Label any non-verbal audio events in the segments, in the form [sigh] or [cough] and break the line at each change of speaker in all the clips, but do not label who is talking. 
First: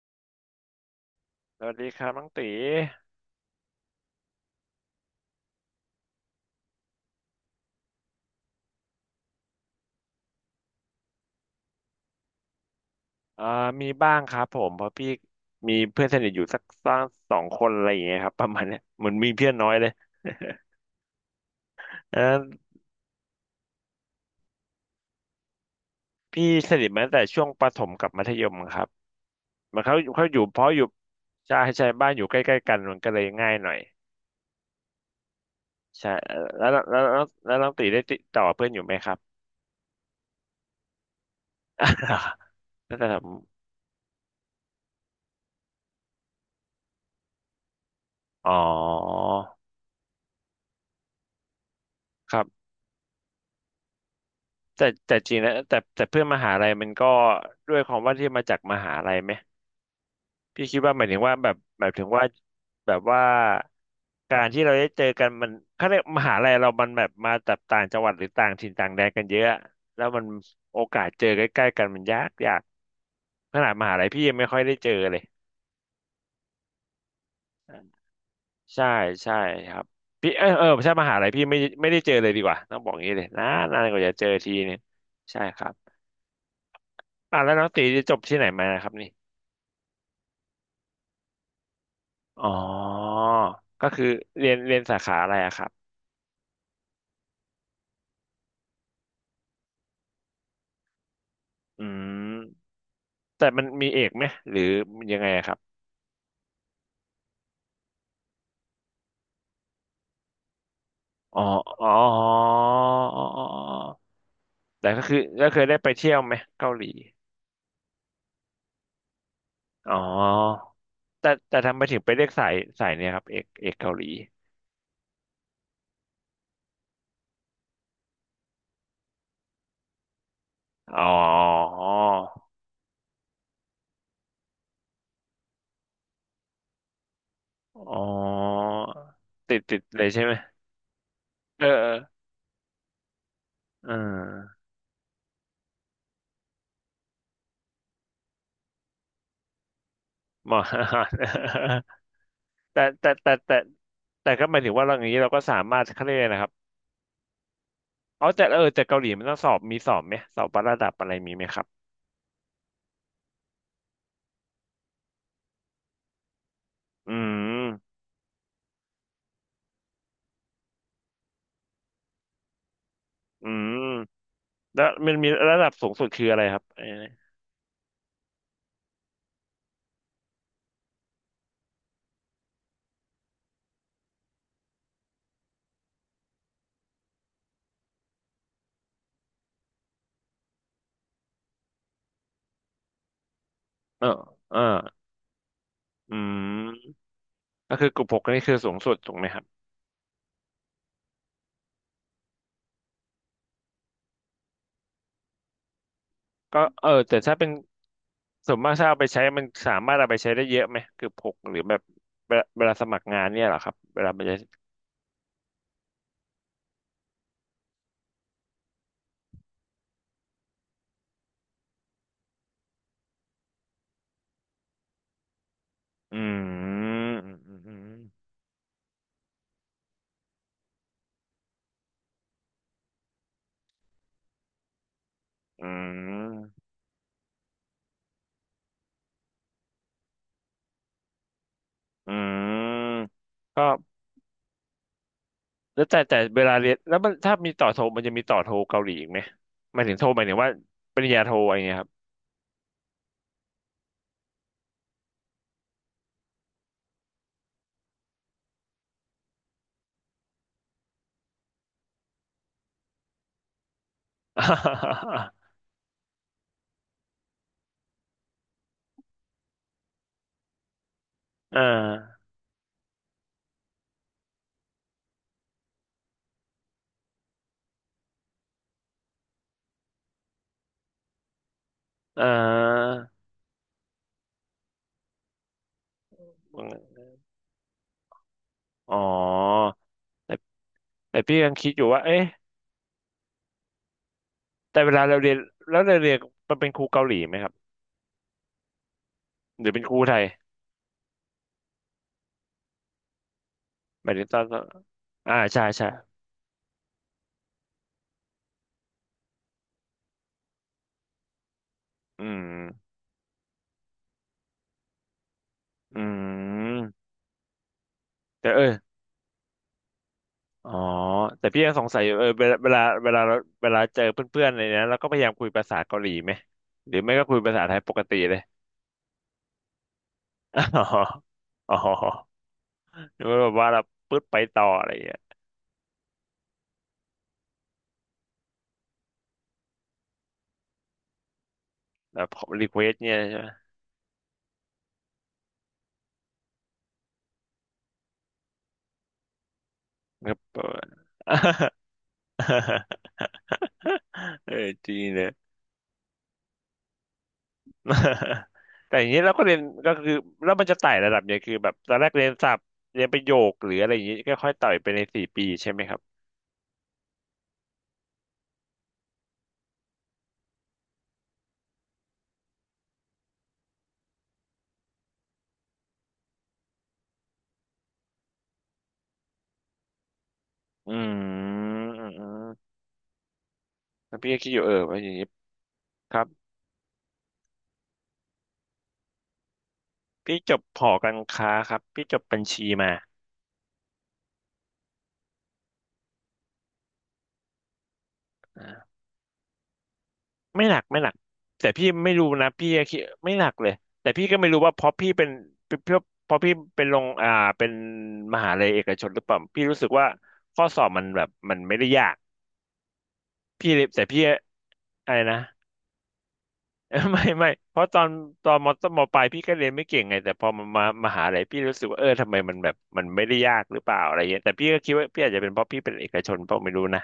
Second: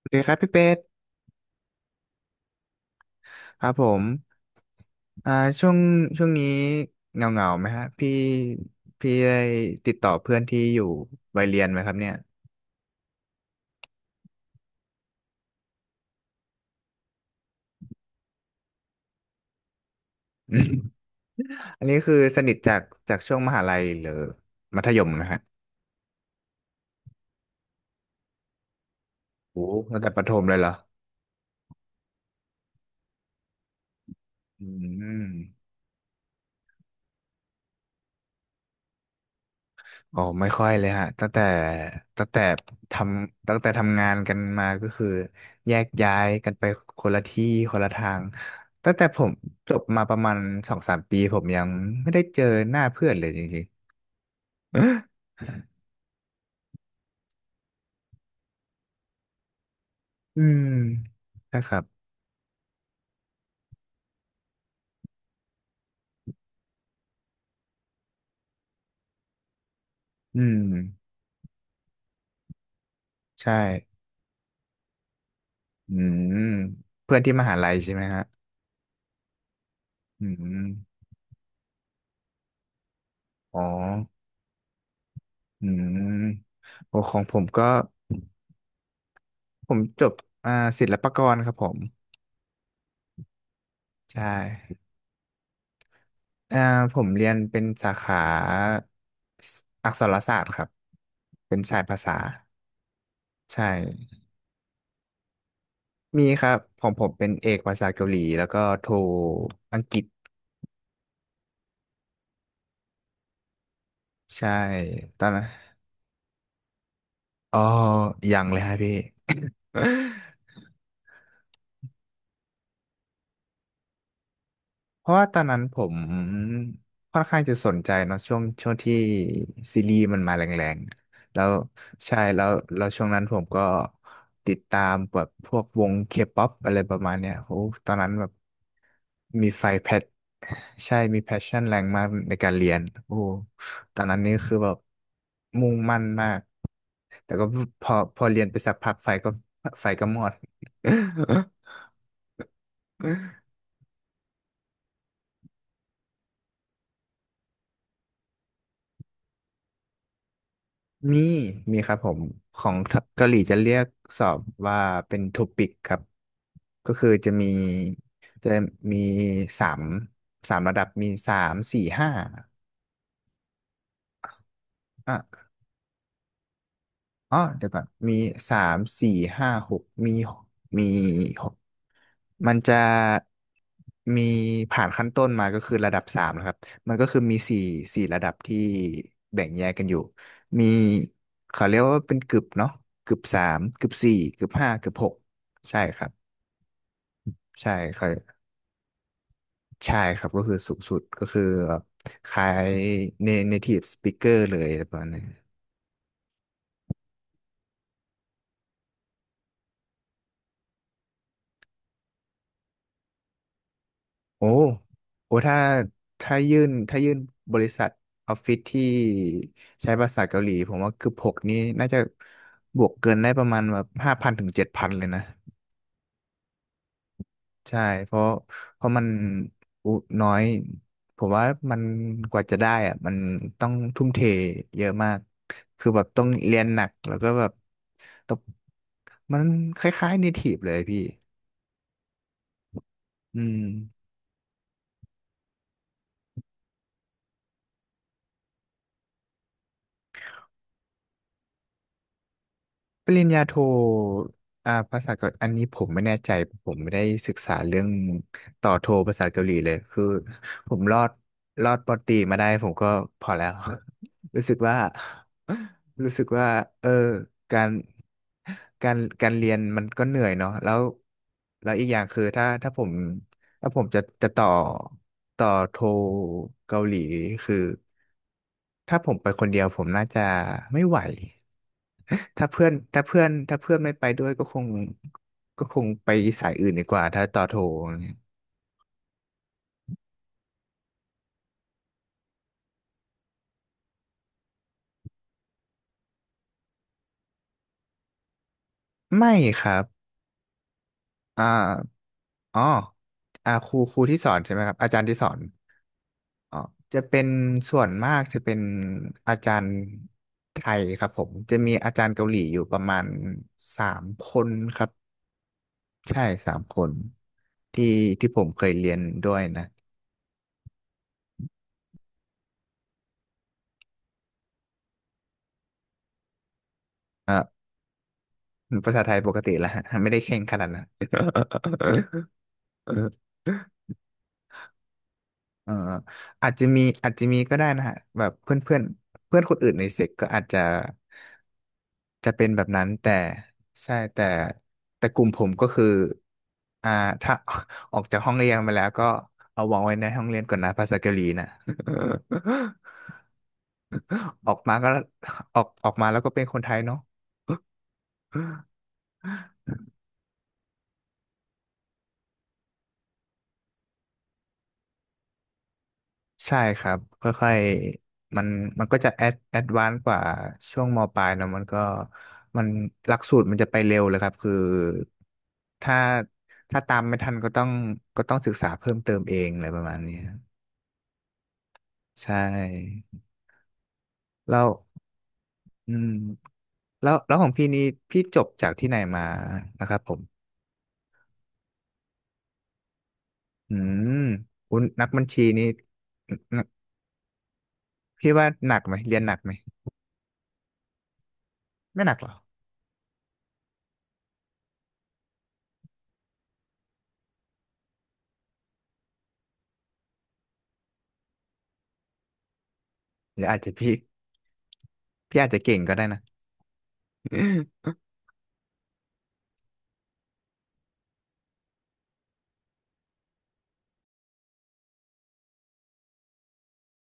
สวัสดีครับพี่เป็ด
สวัสดีครับน้องตี
ครับผมอ่าช่วงช่วงนี้เงาเงาไหมฮะพี่พี่ได้ติดต่อเพื่อนที่อยู่วัยเรียนไหมครับเนี่ย
เอ่อมีบ้างครับผมเพราะพี่มีเพื่อนสนิทอยู่สักสองคนอะไรอย่างเงี้ยครับประมาณเนี้ยเหมือนมีเพื่อนน้อยเลย
อันนี้คือ
เลอ
สนิทจากช่วงมหาลัยหรือมัธยมนะฮะ
พี่สนิทมาตั้งแต่ช่วงประถมกับมัธยมครับ
โอ้
มันเขา
ตั้งแต่ประ
เขา
ถ
อ
ม
ยู่
เล
เพ
ยเหรอ
ราะอยู่ใช่บ้านอยู่ใกล้ๆกันมันก็เลยง่ายหน่อย
อืม
ใช่แล้วน้องตีได้ติดต่อเพื่อนอยู่ไหมครับ
โอ้ไม่ค่อยเลยฮะตั้ง
[laughs]
แต่ท
ตั้งแต่ผม
ตั้งแต่ทำงานกันมาก็คือแยกย้ายกันไปคนละที่คนละทาง
อ๋อ
ตั้งแต่ผมจบมาประมาณสองสามปีผมยังไม่ได้
ค
เจ
รั
อ
บ
หน้าเพื่อนเลยจริง
แต่
ๆ [gasps]
จริงแล้วแต่เพื่อนมหาลัยมันก็ด้วยความว่าที่มาจากมหาลัยไหม
[laughs] อืม
พี่คิดว่าหมายถึงว่าแบ
ใช่
บ
ครั
ห
บ
มายถึงว่าแบบว่าการที่เราได้เจอกันมันเขาเรียกมหาลัยเรามันแบบมาจากต่างจังหวัดหรือต่างถิ่นต่างแดนกันเยอะแล้วมัน
อืม
โอกาสเจอใกล้ๆกันมันยาก
ใช่
ขนาดมหาลัยพี่ยังไม่ค่อยได้เจอเลย
อืมเพื่อนที่มหาลัย
อ่า
ใช่ไหมฮะ
ใช่ใช่ครับ
อื
พี่เออใช่
ม
มหาลัยพี่ไม่ได้เจอเลยดีกว่าต้องบอกอย่างนี้เลยนา
อ๋อ
นนานกว่าจะเจอทีเนี่ยใช่ค
อื
รับ
มโอของผ
อ่ะ
ม
แล้ว
ก็
น้องตีจะจบที่ไหนมานะครับนี่
ผมจบอ่าศิลปากรครับผม
อ๋อก็คือ
ใช่
เรียนสาขาอะไรอะครับ
อ่าผมเรียนเป็นสาขาอักษรศาสตร์ครับเป็นสาย
อื
ภา
ม
ษา
แต่มัน
ใช่
มีเอกไหมหรือมันยังไงอะครับ
มีครับของผมเป็นเอกภาษาเกาหลีแล้วก็โทอังกฤษ
อ๋ออ๋ออ๋อ
ใช่
แต่ก็คือ
ตอนนั้น
ก็เคยได้ไปเที่ยวไหมเกาหลี
อ๋อยังเลยฮะพี่
อ๋
[laughs]
อแต่ทำไมถึงไปเลือกสายเนี่ยครับเอกเกาหลี
เพราะว่าตอนนั้นผมค่อนข้างจะสนใจเนาะช่วงที่ซีรีส์มันมาแรง
อ๋อ
ๆแล้วใช่แล้วแล้วช่วงนั้นผมก็ติดตามแบบพวกวงเคป๊อปอะไรประมาณเนี้ยโอ้ตอน
อ๋อ
นั้นแบบมี
ติด
ไฟ
ติด
แพช
เลยใช่ไหม
ใช่มีแพชชั่น
เออ
แรง
เออ
มากในการเรียนโอ้
เ
ตอนนั้นนี่คือ
ออ
แบบมุ่งมั่นมากแต่ก็พอเรียนไปสักพักไฟก็มอด
หมอ [laughs] แต่แต่ก็หมายถึงว่าเราอย่างนี้เราก็สามารถเขาเรียกอะไรนะครับอ๋อแต่แต่เกาหลีมันต้องสอบมีสอบไหมสอบวัดระดับอะไร
มี
มีไหมครับ
มีครับผมของเกาหลีจะเรียกสอบว่าเป็นทูปิกครับ ก็คือ
อืม
จะมีสามสามระดับมีสามสี่ห้า
อืม แล้วมันมีระดับสูงสุดคืออะไรครับไอ้นี่
อ๋อเดี๋ยวก่อนมีสามสี่ห้าหกมีหกมันจะมีผ่านขั้นต้นมาก็คือระดับสามนะครับมันก็คือมีสี่ระดับที่แบ่งแยกกันอยู่มีเขาเรียกว่าเป็นกึบเนาะกึบสามกึบ
เออ
สี่กึบ
เออ
ห้ากึบหกใช่ครับ
อืม
ใช่
ก็คือ
ค
กลุ่
รั
มหก
บ
นี่คือสูงสุดถูกไหมครับ
ใช่ครับก็คือสูงสุดก็คือแบบคล้าย native speaker เลยประมาณนั้น
ก็แต่ถ้าเป็นส่วนมากถ้าเอาไปใช้มันสามารถเอาไปใช้ได้เยอะไหมกลุ่มหกหรือแบบเวลาสมัครงานเนี่ยเหรอครับเวลาไปใช้
โอ้โอ้ถ้ายื่นบริษัทออฟฟิศที่ใช้ภาษาเกาหลีผมว่าเกือบหกนี้น่าจะบวกเกินได้ประมาณแบบ5,000-7,000เลยนะ
อืมอืมอื
ใช่
ม
เพราะ
อ
เพราะมันอุน้อยผมว่ามันกว่าจะได้อะมันต้องทุ่มเทเยอะมาก
ื
คือแบบต้องเรี
ม
ยนหนักแล้วก็แบบต้องมันคล้ายๆ native เลยพี่อื
ก็
ม
แล้วแต่เวลาเรียนแล้วมันถ้ามีต่อโทมันจะมีต่อโทเกาหลีอีกไหมหมายถึงโทหมายถึงว่าปริญญาโทอะไรเงี้ยครับ
ปริญญาโทภาษาเกาหลีอันนี้ผมไม่แน่ใจผมไม่ได้ศึกษาเรื่องต่อโทภาษาเกาหลีเลยคือผมรอดปอตรีมาได้ผมก็พอแล้ว [laughs] รู้สึกว่า
[laughs]
[laughs] รู้สึกว่าเออการการเรียนมันก็เหนื่อยเนาะแล้ว
อ่
แล้วอีกอย่างคื
า
อถ้าผมจะต่อโทเกาหลีคือถ้าผมไปคนเดียวผมน่าจะไม่ไหว
อ่า
ถ้าเพื่อนไม่ไปด้วยก็คงไปสายอื่นดีกว่าถ้าต่อโทรอะไรเงีย
อ๋อแต่แต่พี่ยังคิดอยู่ว่าเอ๊ะแต่เวลาเราเรียนแล้วเราเรียนมันเป็นครูเกาหลีไหมครับ
ไม่ค
หรือ
รั
เป็น
บ
ครูไทย
อ่าอ๋อครู
หมาย
ที่
ถึ
ส
ง
อ
ต
น
อน
ใช่ไหมครับอาจารย์ที่สอน
ใช่
อ๋อจะเป็นส่วนมากจะเป็นอาจารย์ไทยครับผมจะมีอาจารย์
อื
เกาหลีอยู่ประ
ม
มาณสามคนครับ
อื
ใช่สามคน
ม
ที่ที่ผม
แต่
เคยเรียนด้วยนะ
อ๋อแต่พี่ยังสงสัยอยู่เวลาเราเวลาเจอเพื่อนๆอะไรเนี้ยเราก็พยายามคุยภาษาเกาหลีไหมหรือไม่ก็คุยภาษาไทยปกติเลย
ภาษาไทยปกติแล้วฮะไม่ได้เข่งข
[laughs] อ๋
นาดนั้
อ
น
อ๋อหรือ
[laughs]
ว่าแบบว่าเราปึ๊ดไปต่ออะไรอย่างเงี้ย
เอออาจจะมีก็ได้นะฮะแบบเพื่อนเพื่อนเพื่อนคนอื่นในเซกก็อาจจะ
แบบ
จะเป็นแบ
รี
บ
เคว
นั้น
ส
แต่
เนี่ยใช่ไหม
ใช่แต่กลุ่มผมก็คืออ่าถ้า [laughs] ออกจากห้องเรียนมาแล้วก็เอาวางไว้ในห้อ
ค
ง
รั
เรี
บ
ยนก่อนนะภาษาเกาหลีนะ [laughs]
[laughs]
อ
เอ
อ
อ
กมาก็
จริงเลย
ออกมาแล้วก็เป็นคนไทยเนาะ
[laughs] แต่อย่างนี้เราก็เรียนก็คือแล้วมันจะไต่ระดับเนี่ยคือแบบตอนแรกเรียนศัพท์เรียนประโยคหรืออะไรอย่างนี้ก็ค่อยไต่ไปในสี่ปีใช่ไหมครับ
ใช่ครับค่อยๆมันก็จะแอดวานซ์กว่าช่วงมปลายเนอะมันหลักสูตรมันจะไปเร็วเลยครับคือถ้าถ้าตามไม่ทันก็ต้องศึกษาเพิ่มเติมเองอะไรประมาณนี้ครับ
อืมอืมอื
ใช
ม
่
แล้วพี่ก็คิด
แล้
อยู่
ว
ว่าอย่างนี้
อืม
ครับ
แล้วของพี่นี่พี่จบจากที่ไหนมานะครับผม
พี่จบหอการค้าครับพี่จบบัญชีมา
อืมอุยนักบัญชีนี่นพี่ว่าหนัก
อ่า
ไหมเรียนหนักไหม
ไม่หนักแต่พี่
ไม่ห
ไม่
นักหร
รู้
อ
นะพี่ก็คิดไม่หนักเลยแต่พี่ก็ไม่รู้ว่าเพราะพี่เป็นเพราะพี่เป็นลงเป็นมหาลัยเอกชนหรือเปล่าพี่รู้สึกว่าข้อสอบมันแบบมันไม่ได้ยาก
หรืออาจจะ
พี่เลยแต่พี่อะไรนะ
พี่อาจจะเก่งก็ได้นะ
เออไม่เพราะ
[laughs]
ตอนตอนมต้นมปลายพี่ก็เรียนไม่เก่งไงแต่พอมามหาลัยพี่รู้สึกว่าเออทำไมมันแบบมันไม่ได้ยากหรือเปล่าอะไรเงี้ยแต่พี่ก็คิดว่าพี่อาจจะเป็นเพราะพี่เป็นเอกชนเปล่าไม่รู้นะ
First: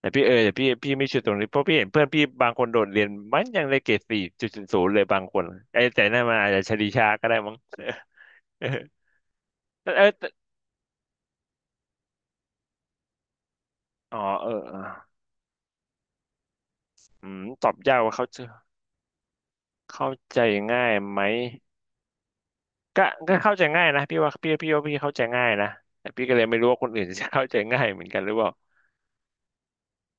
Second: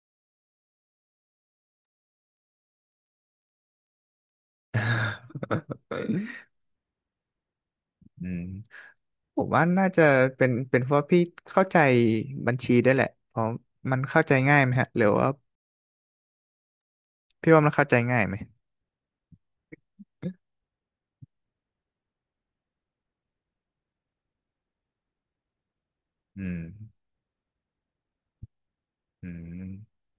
แต่พี่แต่พี่ไม่ชัวร์ตรงนี้เพราะพี่เห็นเพื่อนพี่บางคนโดดเรียนมันยังได้เกรดสี่จุดศูนย์ศูนย์เลยบางคนไอ้แต่นั่นมันอาจจะชลีชาก็ได้มั้ง
อืม
เออ
ผมว่าน่า
แต่
จะ
แต่
เป็นเพราะพี่เข้าใจบัญชีได้วยแหละเพราะมัน
อ๋อ
เข้าใจ
เออ
ง่ายไหม
เออ
ฮะหรือว่า
อืม
พี่ว่า
ต
มั
อ
น
บ
เข้าใจ
ยากว่า
ง่าย
เขา
ไหม
จะเข้าใจง่ายไหม ก็ก็เข้าใจง่ายนะพี่ว่าพี่ว่าพี่เข้าใจง่ายนะแต่พี่ก็เลย
อื
ไม่
ม
รู้ว่าคนอื่น [laughs] จะเข้าใจง่ายเหมือนกันหรือเปล่า
อืม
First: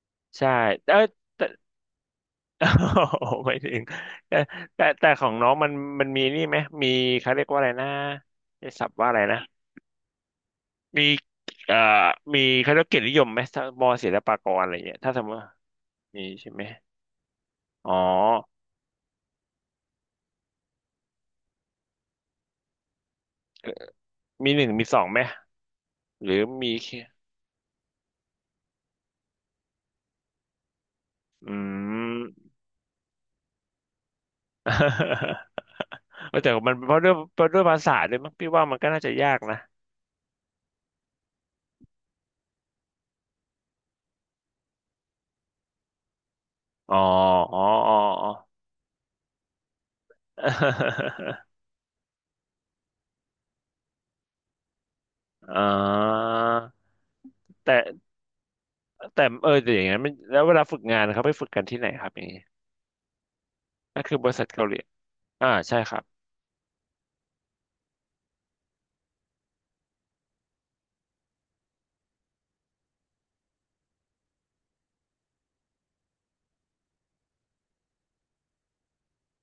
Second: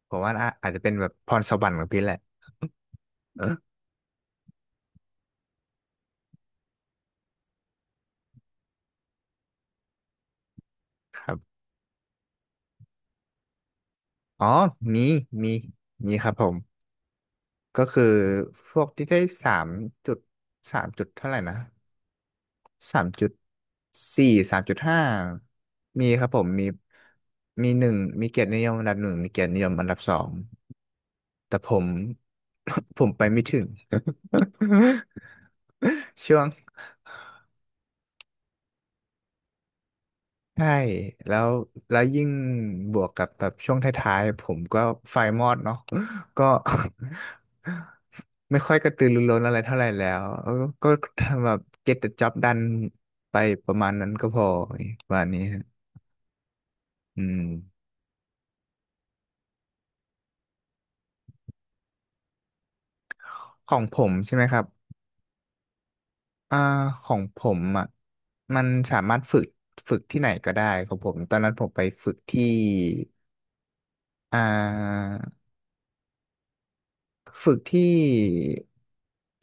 ผมว่า
ใช่
อาจจะเป็น
เออ
แบบพร
แต่
สวรรค์ของพี่แหละ
[laughs] โอ้
เอ
ไม่
อ
ถึงแต่แต่แต่ของน้องมันมีนี่ไหมมีเขาเรียกว่าอะไรนะใช้ศัพท์ว่าอะไรนะมี
ครับ
เอ่อมีเขาเรียกเกียรตินิยมไหมถ้ามอศิลปา
อ๋
ก
อ
รอะไรเงี้ย
มี
ถ้าสมมติว่า
มีมี
มี
ครับผ
ใช่
ม
ไหม
ก็
อ๋อ
คือพวกที่ได้สามจุดสามจุดเท่าไหร่นะสามจุด
เอ่อ
สี่
มี
สา
ห
ม
นึ่ง
จุด
มีส
ห้า
องไหม
มีครั
ห
บผ
รือ
ม
มีแค่
มีหนึ่งมีเกียรตินิยมอันดับหนึ่งมีเกียรตินิยมอันดับสอง
อื
แต่ผม
ม
[laughs] ผมไปไม่ถึง [laughs] ช่ว
[laughs]
ง
แต่มันเพราะด้วยภาษาด้วยมั้งพี่ว่ามันก็น่าจะยากนะ
ใช่แล้วแล้วยิ่งบวกกับแบบช่วงท้ายๆผมก็ไฟมอดเนาะก็
อ๋อ
[laughs]
อ๋ออ๋ออ๋อ
ไม่ค่อยกระตือรือร้นอะไรเท่าไหร่แล้วเออก็
[laughs]
ทำแบบ get the job done ไปประมาณนั้นก็พอประมาณนี้
อ่
ฮะ
า
อืม
แต่แต่แต่อย่างนั้นมันแล้วเวลาฝึกงานนะครับไปฝึกกันที่ไหนครับอย่างนี้
ของผ
นั่น
ม
คือบ
ใช่
ริ
ไหม
ษัท
ครั
เกา
บ
หลีใช่ครับ
อ่าของผมอ่ะมันสามารถฝึกที่ไหนก็ได้ของผมตอนนั้นผมไปฝึกที่ อ่าฝึกที่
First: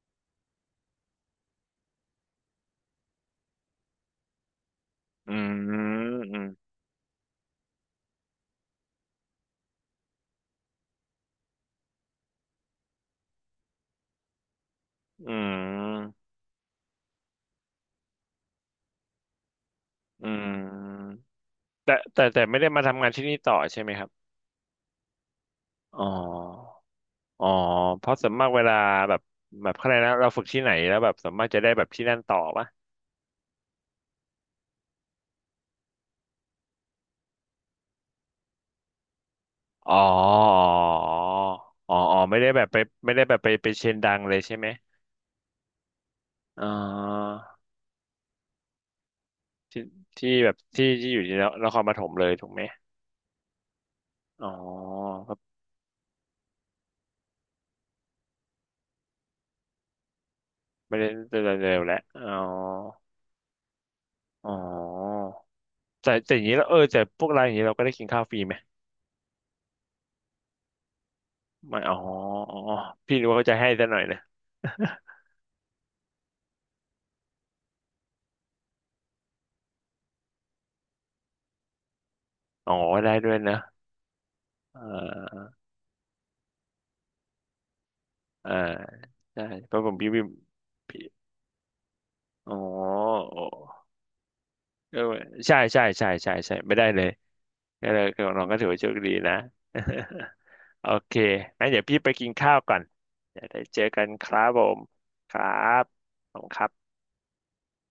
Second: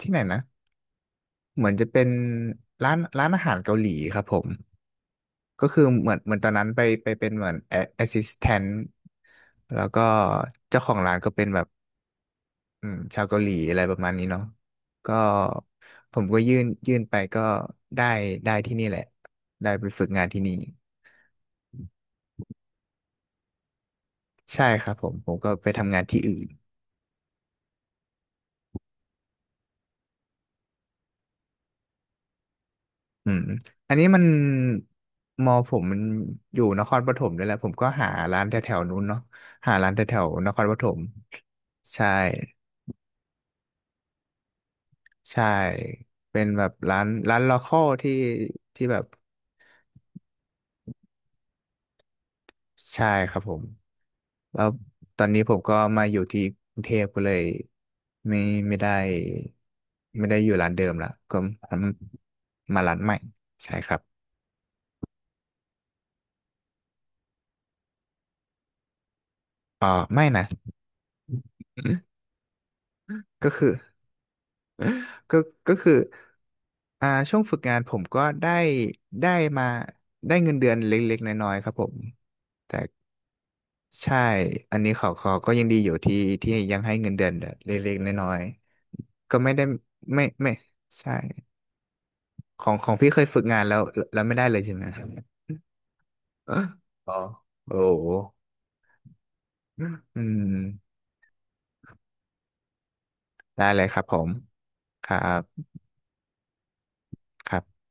ที่ไหนนะเหมือนจะเป็นร้านอาหารเกาหลีครับผม
อืม
ก็คือเหมือ
อื
น
ม
ตอนนั้นไปเป็นเหมือนแอสซิสแตนต์แล้วก็เจ้าของร้านก็เป็นแบบอืมชาวเกาหลีอะไรประมาณนี้เนาะก็
อื
ผ
ม
มก็ยื่นไปก็ได้ได้ที่นี่แหละได้ไปฝึกงา
อื
นที่นี่
มแต่แต่ไม่ได้มาทำงานที่นี่ต่อใช่ไหมครับ
ใช่ครับผมก็ไปทำ
อ๋
งา
อ
นที่อื่น
อ๋อเพราะส่วนมากเวลาแบบแบบอะไรยกนะเราฝึกที่ไหนแล้วแบบส่วนมากจะได้แบบที่นั่นต่อปะ
อืมอันนี้มันผมมันอยู่นครปฐมด้วยแหละผมก็หาร้านแถวๆนู้นเนาะหาร้าน
อ๋
แถ
อ
วๆนครปฐม
อ๋อ
ใช่
อ๋ออ๋อไม่ได้แบบไปไม่ได้แบบไปไปเชนดังเลยใช่ไหม
ใช่เป็นแบ
เอ๋อ
บร้านลอคอลที่ที่แบบ
ที่ที่แบบที่อยู่ที่นครปฐมเลยถูกไหม
ใช่ครับผม
อ๋อ
แล้วตอน
ก็
นี้ผมก็มาอยู่ที่กรุงเทพก็เลยไม่ไม่ได้ไม่ได้อยู่ร้านเดิม
ไม่ได้
ละ
เ
ก็
ร็วๆแล้วอ๋อ
มาร้านใหม่ใช่ครับ
อ๋อแต่อย่างนี้แล้วแต่พวกร้านอย่างนี้เราก็ได้กินข้าวฟรีไหม
อ่าไม่นะ
ไม่อ๋อพี่นึกว่าเขา
ก็
จะ
คือ
ให้ซะหน่อยนะ
ก็ก็คือช่วงฝึกงานผมก็ได้มาได้เงินเดือนเล็กๆน้อยๆครับผม
[laughs] อ๋อ
แต่
ได้ด้วยนะ
ใช่อั
เอ่
นนี้เขา
า
ก็ยังดีอยู่ที่ยังให้เงินเดือนเล็กๆน้อย
อ่า
ๆก็
ใช่
ไม่ได้
เพราะผมพี่วิ
ไม่
ม
ไม่
พี่
ใช่
อ๋อ
ของพี่เคยฝึ
โอ้
กงานแล้วแล้วไม่ได้เลยใช่ไหม
เอ
ค
อ
รับ
ใช่ใช่ใช่ใช่
อ
ใช่ไม่ได้เลย
๋อโอ้
ก็เลย
โห
ก็น้องก็ถือ [laughs] ว่าโชคดีนะ
อื
[laughs] โอ
ม
เคงั้นเดี๋ยวพี่ไปกินข้าวก่อนเดี๋ยวได้
ได้
เจ
เล
อ
ยครั
กั
บ
น
ผ
ค
ม
รับผม
ครั
ค
บ
รับผมครับ
ครับ